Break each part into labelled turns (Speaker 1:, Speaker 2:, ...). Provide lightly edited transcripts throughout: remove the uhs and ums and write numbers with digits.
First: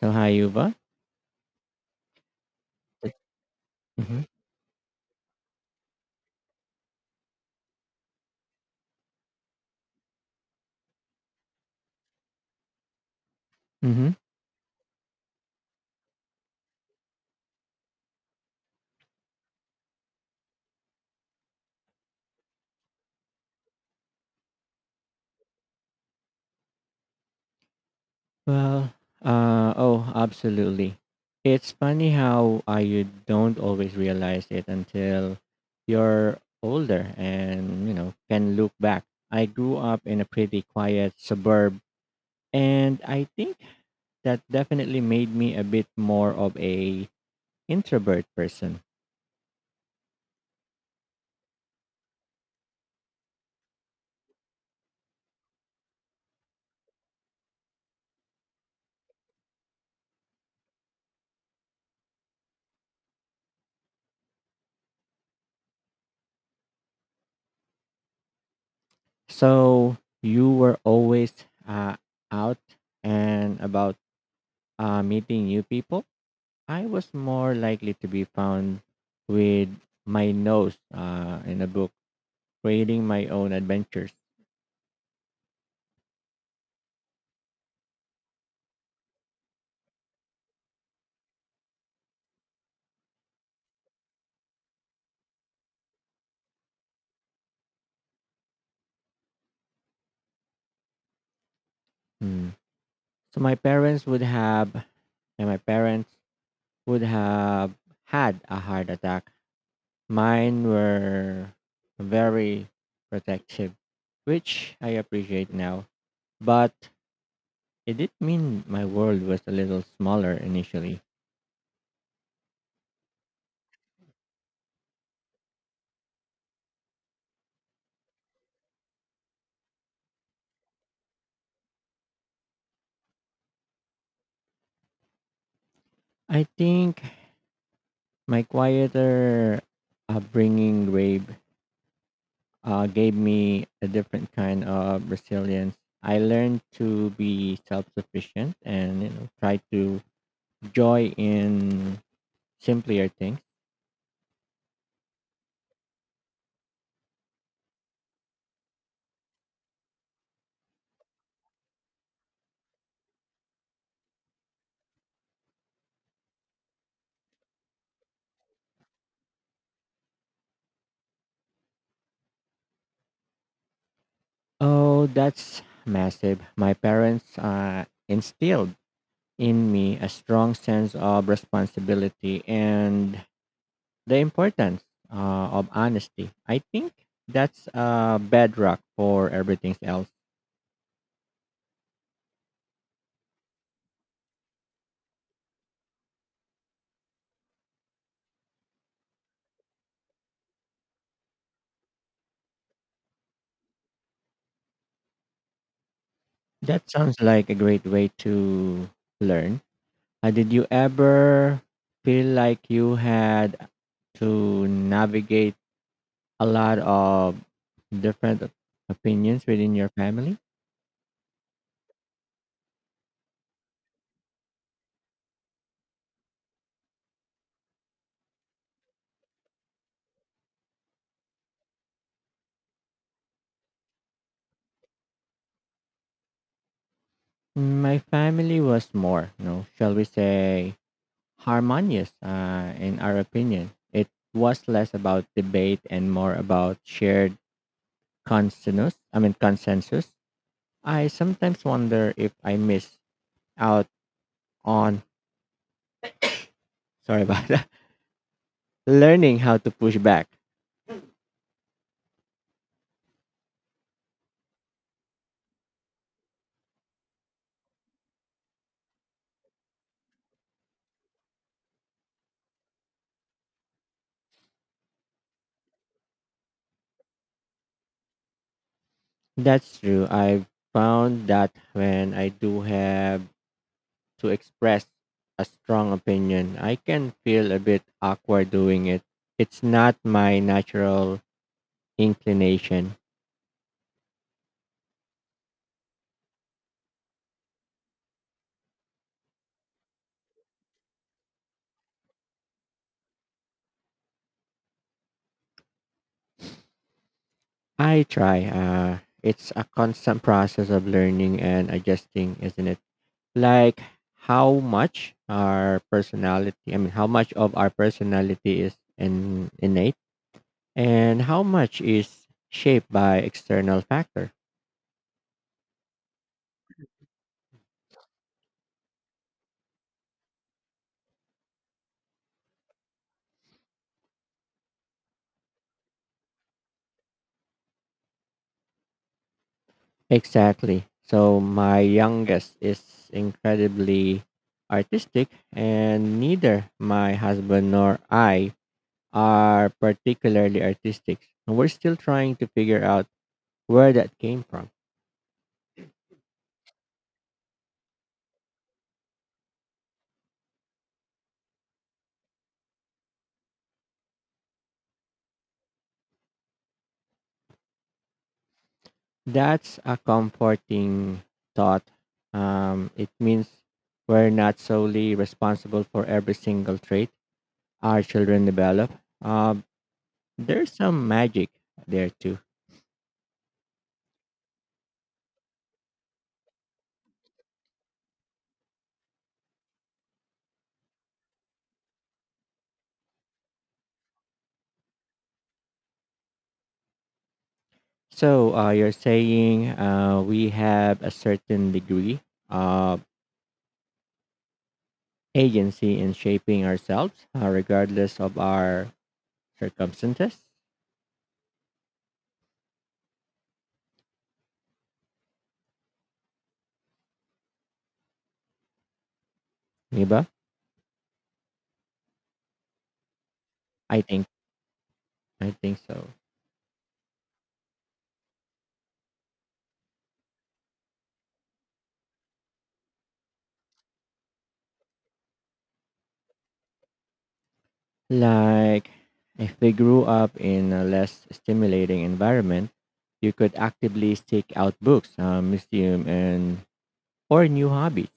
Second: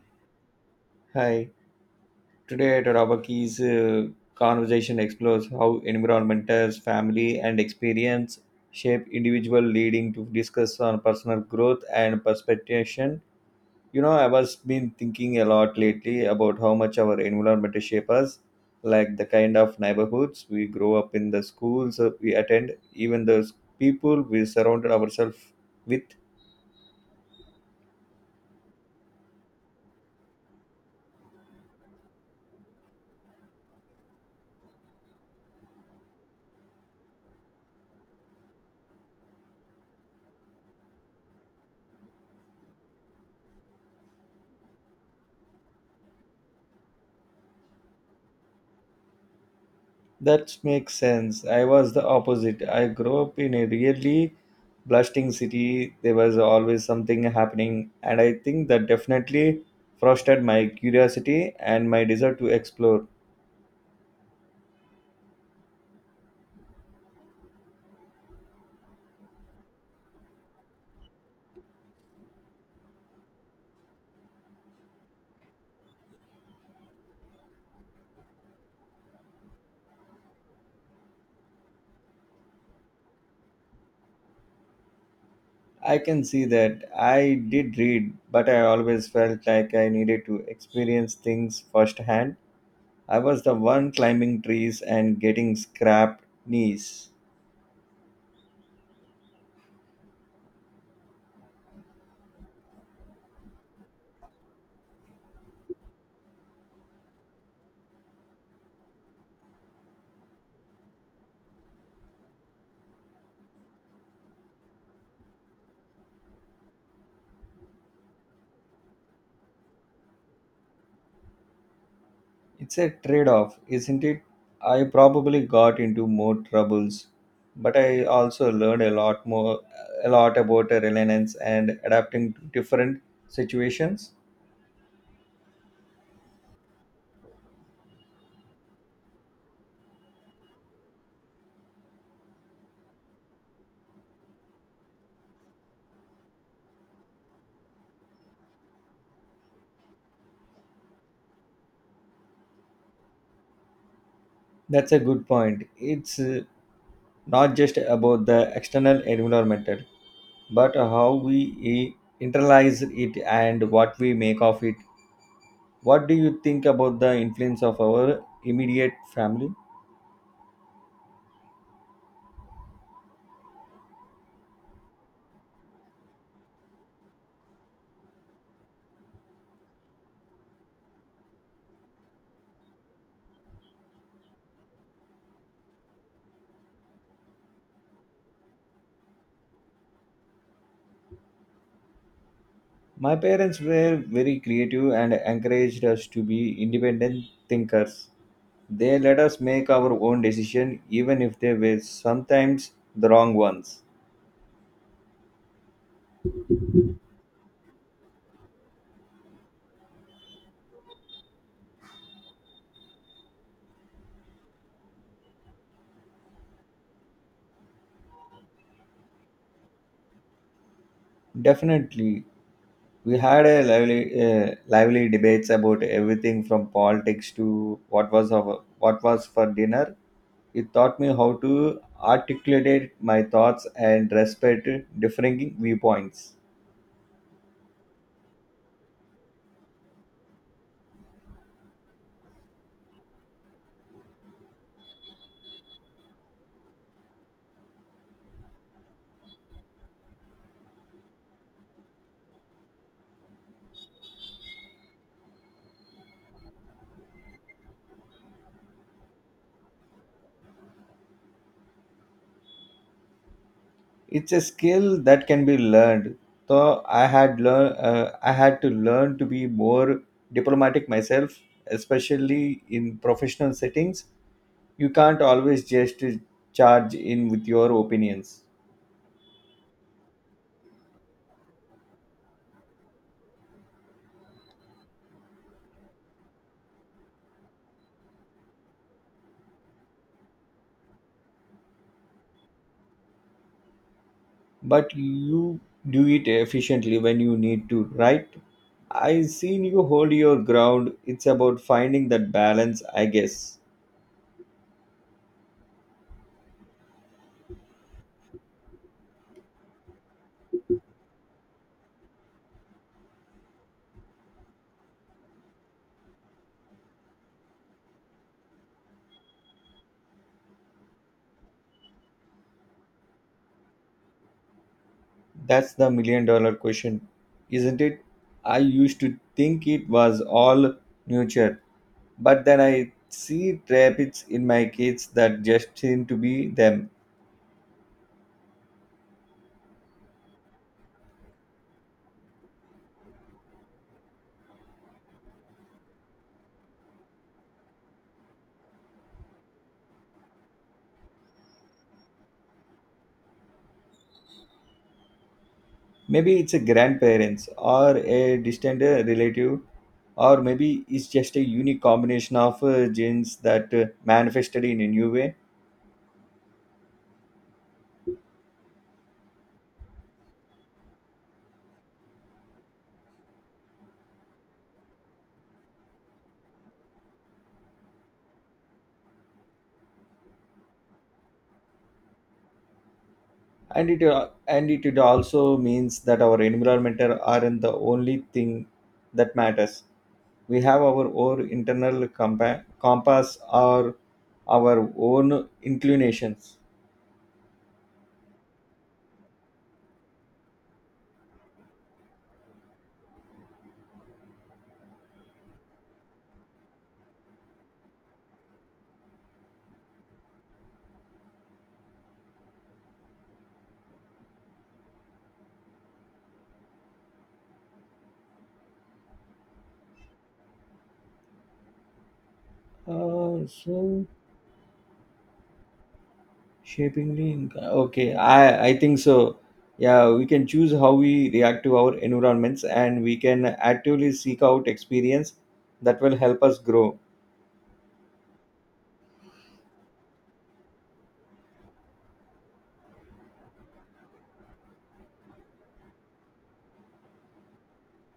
Speaker 1: So Hayuba?
Speaker 2: Hi, today at Robaki's
Speaker 1: Mm-hmm.
Speaker 2: conversation explores how environmentals, family, and experience shape individual, leading to discuss on personal growth and perspective. You know,
Speaker 1: Mm-hmm.
Speaker 2: I was been thinking a lot lately about how much our environment shape us, like the kind of neighborhoods we grow up in, the schools that we attend, even those people we surrounded ourselves with.
Speaker 1: Well, oh, absolutely. It's funny how you don't always realize it until you're older and, you know, can look back. I grew up in a pretty quiet suburb, and I think that definitely made me a bit more of a introvert person.
Speaker 2: That makes sense. I was the opposite. I grew up in a really blasting city. There was always something happening, and I think that definitely fostered my curiosity and my desire to explore.
Speaker 1: So you were always uh, out and about, meeting new people? I was more likely to be found with my nose in a book, creating my own adventures.
Speaker 2: I can see that I did read, but I always felt like I needed to experience things firsthand. I was the one climbing trees and getting scraped knees.
Speaker 1: Hmm. So my parents would have, and my parents would have had a heart attack. Mine were very protective, which I appreciate now. But it did mean my world was a little smaller initially.
Speaker 2: It's a trade off, isn't it? I probably got into more troubles, but I also learned a lot more, a lot about resilience and adapting to different situations.
Speaker 1: I think my quieter upbringing grave gave me a different kind of resilience. I learned to be self sufficient, and you know, try to joy in simpler things.
Speaker 2: That's a good point. It's not just about the external environment, but how we internalize it and what we make of it. What do you think about the influence of our immediate family?
Speaker 1: Oh, that's massive. My parents instilled in me a strong sense of responsibility and the importance of honesty. I think that's a bedrock for everything else.
Speaker 2: My parents were very creative and encouraged us to be independent thinkers. They let us make our own decisions, even if they were sometimes the wrong ones.
Speaker 1: That sounds like a great way to learn. Did you ever feel like you had to navigate a lot of different opinions within your family?
Speaker 2: Definitely, we had a lively debates about everything from politics to what was for dinner. It taught me how to articulate my thoughts and respect differing viewpoints.
Speaker 1: My family was more, you know, shall we say, harmonious in our opinion. It was less about debate and more about shared consensus. I sometimes wonder if I miss out on, sorry about that, learning how to push back.
Speaker 2: It's a skill that can be learned, so I had to learn to be more diplomatic myself, especially in professional settings. You can't always just charge in with your opinions,
Speaker 1: That's true. I've found that when I do have to express a strong opinion, I can feel a bit awkward doing it. It's not my natural inclination.
Speaker 2: but you do it efficiently when you need to, right? I seen you hold your ground. It's about finding that balance, I guess.
Speaker 1: I try. It's a constant process of learning and adjusting, isn't it? Like how much of our personality is innate and how much is shaped by external factors.
Speaker 2: That's the million dollar question, isn't it? I used to think it was all nurture, but then I see traits in my kids that just seem to be them.
Speaker 1: Exactly. So my youngest is incredibly artistic, and neither my husband nor I are particularly artistic. And we're still trying to figure out where that came from.
Speaker 2: Maybe it's a grandparents or a distant relative, or maybe it's just a unique combination of genes that manifested in a new way.
Speaker 1: That's a comforting thought. It means we're not solely responsible for every single trait our children develop. Uh, there's some magic there too.
Speaker 2: And it it also means that our environment aren't the only thing that matters. We have our own internal compass or our own inclinations.
Speaker 1: So you're saying we have a certain degree of agency in shaping ourselves, regardless of our circumstances, Miba?
Speaker 2: Uh,
Speaker 1: I
Speaker 2: so
Speaker 1: think I think so.
Speaker 2: Shapingly, inc- okay, I think so. Yeah, we can choose how we react to our environments, and we can actively seek out experience that will help us grow.
Speaker 1: Like, if they grew up in a less stimulating environment, you could actively seek out books, museum, and or new hobbies.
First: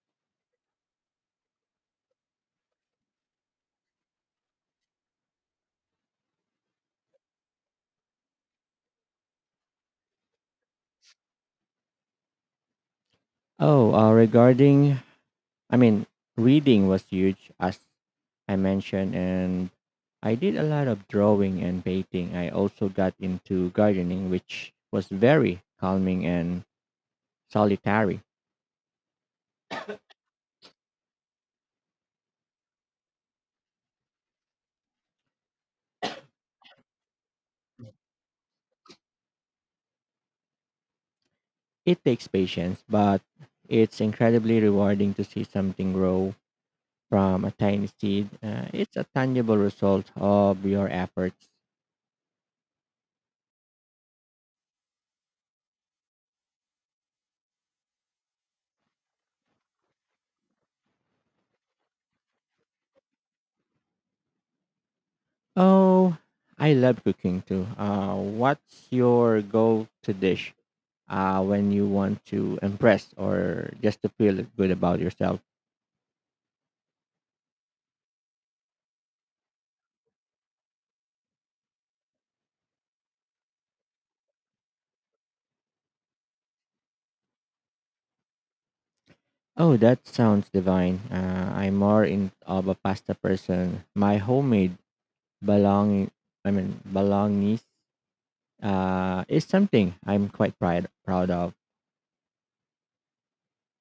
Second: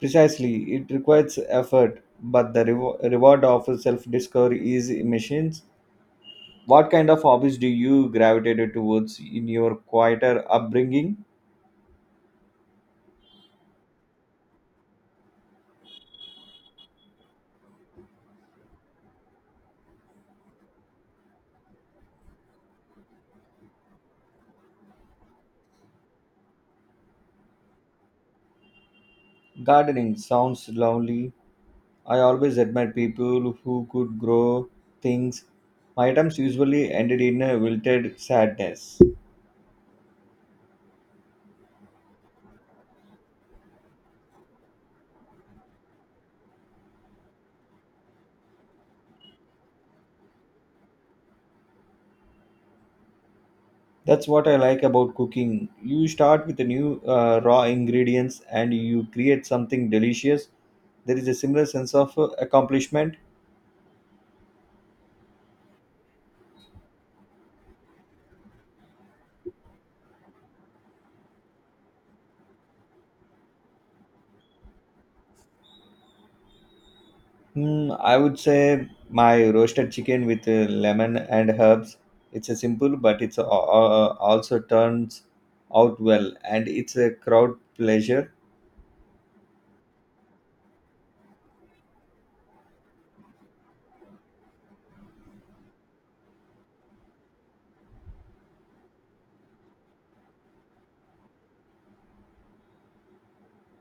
Speaker 2: Precisely, it requires effort, but the reward of self-discovery is immense. What kind of hobbies do you gravitated towards in your quieter upbringing?
Speaker 1: Oh, I mean, reading was huge, as I mentioned, and I did a lot of drawing and painting. I also got into gardening, which was very calming and solitary.
Speaker 2: Gardening sounds lovely. I always admire people who could grow things. My attempts usually ended in a wilted sadness.
Speaker 1: It takes patience, but it's incredibly rewarding to see something grow from a tiny seed. It's a tangible result of your efforts.
Speaker 2: That's what I like about cooking. You start with the new raw ingredients and you create something delicious. There is a similar sense of accomplishment.
Speaker 1: Oh, I love cooking too. What's your go-to dish, when you want to impress or just to feel good about yourself?
Speaker 2: Hmm, I would say my roasted chicken with lemon and herbs. It's a simple, but it's a- also turns out well, and it's a crowd pleasure.
Speaker 1: Oh, that sounds divine. I'm more in of a pasta person. My homemade bologna, I mean bolognese, is something I'm quite proud of.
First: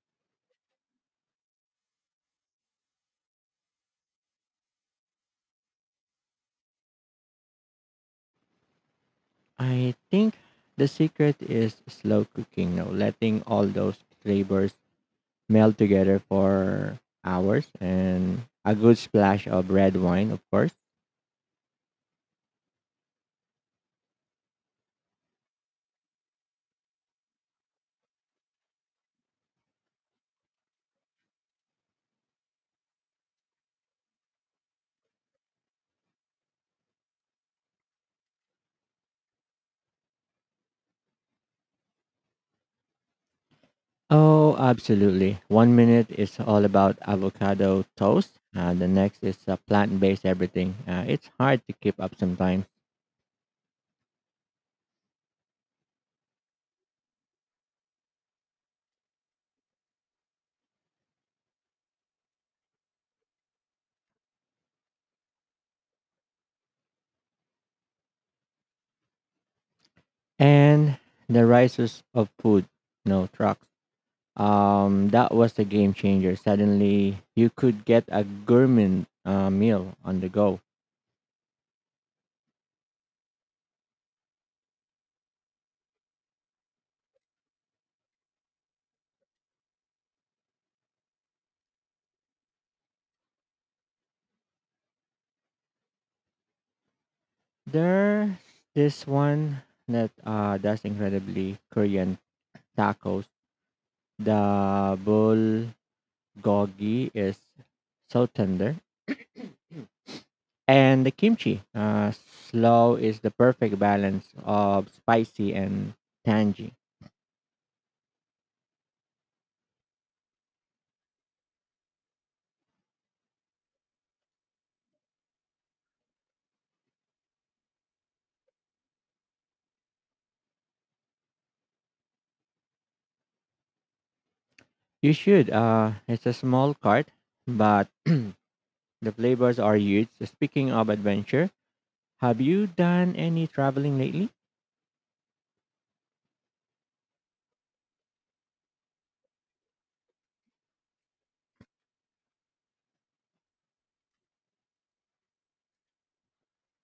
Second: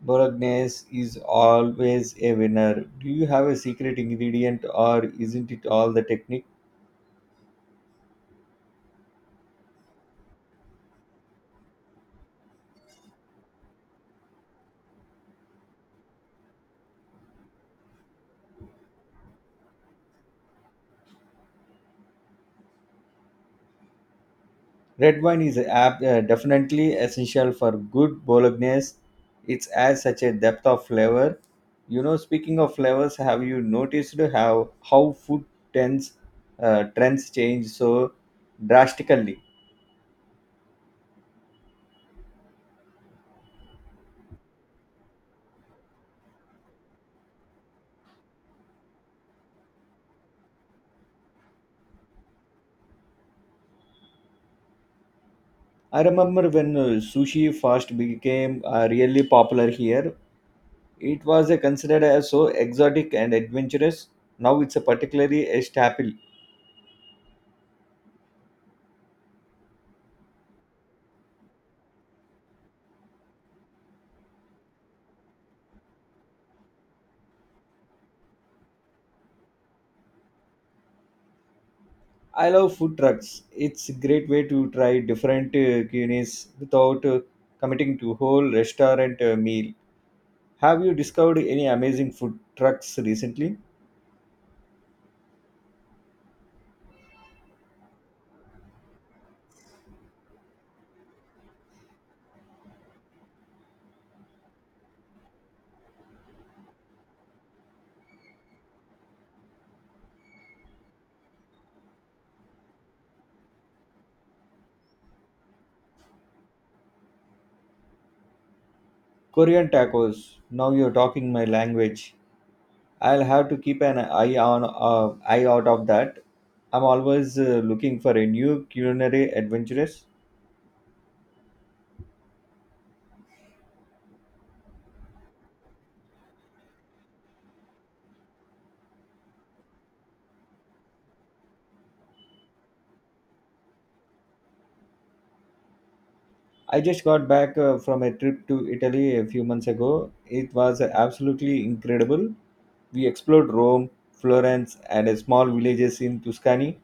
Speaker 2: Bolognese is always a winner. Do you have a secret ingredient or isn't it all the technique?
Speaker 1: I think the secret is slow cooking, no, letting all those flavors melt together for hours, and a good splash of red wine, of course.
Speaker 2: Red wine is definitely essential for good Bolognese. It adds such a depth of flavor. You know, speaking of flavors, have you noticed how trends, trends change so drastically?
Speaker 1: Oh, absolutely. One minute is all about avocado toast, the next is plant based everything. It's hard to keep up sometimes.
Speaker 2: I remember when sushi first became really popular here. It was considered as so exotic and adventurous. Now it's a particularly a staple.
Speaker 1: And the rises of food, no trucks. That was a game changer. Suddenly, you could get a gourmet meal on the go.
Speaker 2: I love food trucks. It's a great way to try different cuisines without committing to whole restaurant meal. Have you discovered any amazing food trucks recently?
Speaker 1: There's this one that does incredibly Korean tacos. The bulgogi is so tender, and the kimchi, slow is the perfect balance of spicy and tangy.
Speaker 2: Korean tacos. Now you're talking my language. I'll have to keep an eye out of that. I'm always looking for a new culinary adventurous.
Speaker 1: You should. It's a small cart, but the flavors are huge. Speaking of adventure, have you done any traveling lately?
Speaker 2: I just got back from a trip to Italy a few months ago. It was absolutely incredible. We explored Rome, Florence, and a small villages in Tuscany.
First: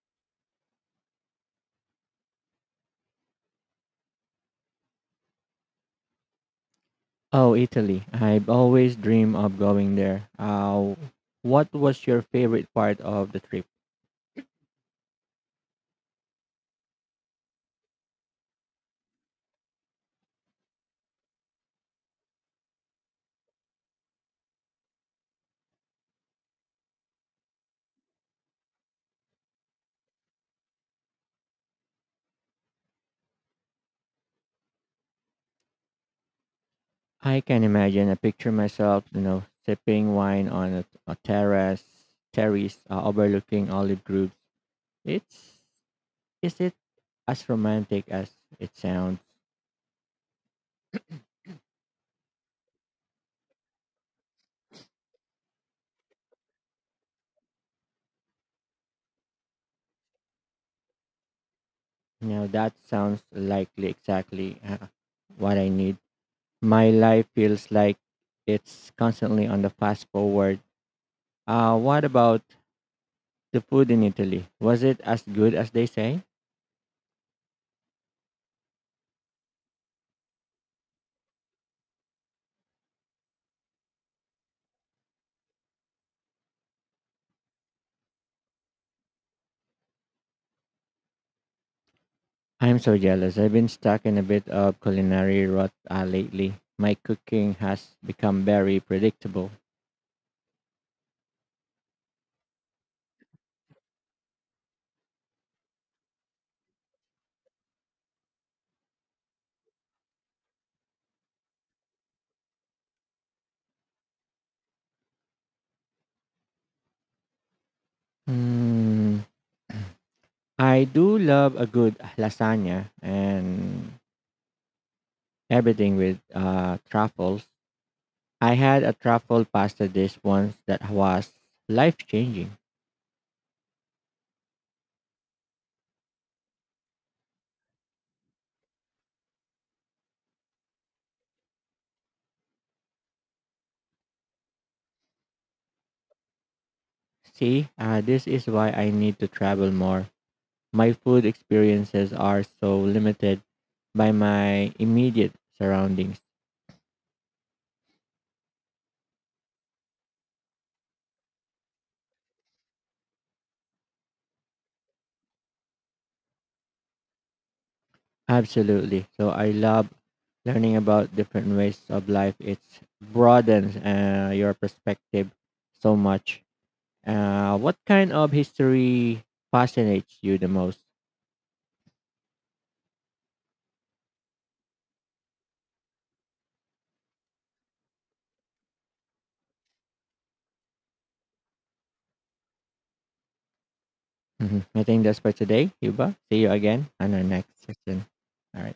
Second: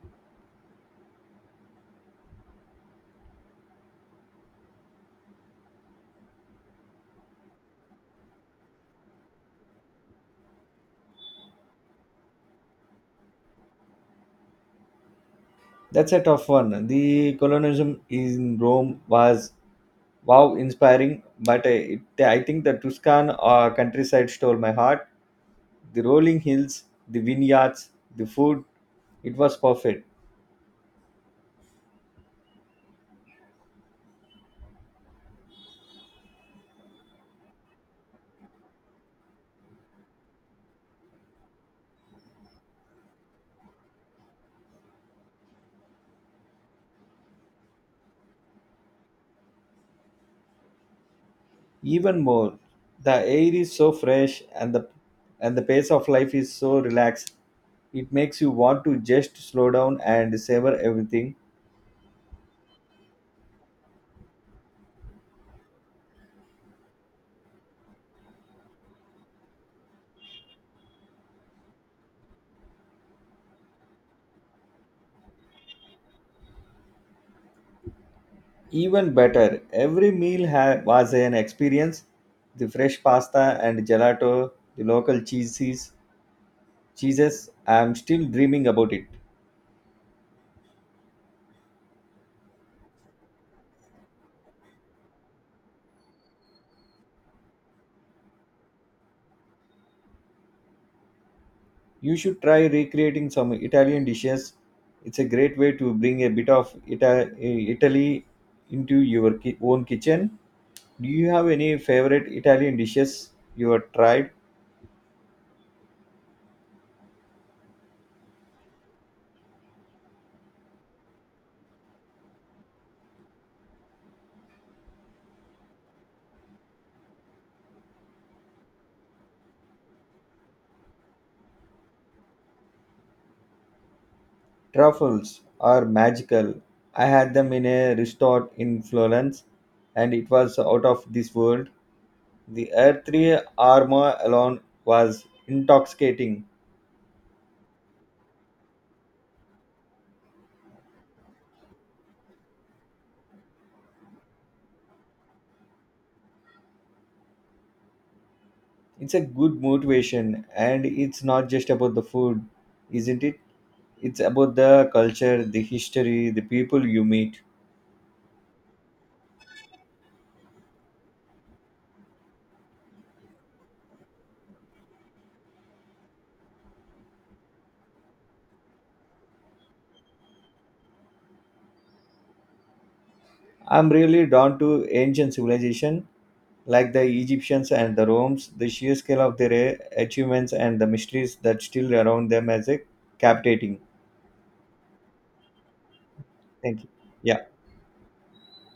Speaker 1: Oh, Italy. I've always dreamed of going there. What was your favorite part of the trip?
Speaker 2: That's a tough one. The colonialism in Rome was wow inspiring, I think the Tuscan countryside stole my heart. The rolling hills, the vineyards, the food, it was perfect.
Speaker 1: I can imagine. I picture myself, you know, sipping wine on a terrace, overlooking olive groves. It's, is it as romantic as it sounds?
Speaker 2: Even more, the air is so fresh and the pace of life is so relaxed. It makes you want to just slow down and savor everything.
Speaker 1: Now that sounds likely exactly what I need. My life feels like it's constantly on the fast forward. What about the food in Italy, was it as good as they say?
Speaker 2: Even better, every was an experience. The fresh pasta and gelato, the local cheeses. I'm still dreaming about it.
Speaker 1: I'm so jealous. I've been stuck in a bit of culinary rot lately. My cooking has become very predictable.
Speaker 2: You should try recreating some Italian dishes. It's a great way to bring a bit of Italy into your own kitchen. Do you have any favorite Italian dishes you have tried?
Speaker 1: Hmm. I do love a good lasagna and everything with truffles. I had a truffle pasta dish once that was life changing.
Speaker 2: Truffles are magical. I had them in a restaurant in Florence and it was out of this world. The earthly aroma alone was intoxicating.
Speaker 1: See, this is why I need to travel more. My food experiences are so limited by my immediate surroundings.
Speaker 2: It's a good motivation, and it's not just about the food, isn't it? It's about the culture, the history, the people you meet.
Speaker 1: Absolutely. So I love learning about different ways of life. It broadens your perspective so much. What kind of history fascinates you the most?
Speaker 2: I'm really drawn to ancient civilization, like the Egyptians and the Romans. The sheer scale of their achievements and the mysteries that still around them as a captivating.
Speaker 1: Mhm. I think that's for today, Yuba. See you
Speaker 2: Thank
Speaker 1: again
Speaker 2: you.
Speaker 1: on our
Speaker 2: Yeah.
Speaker 1: next session. All right.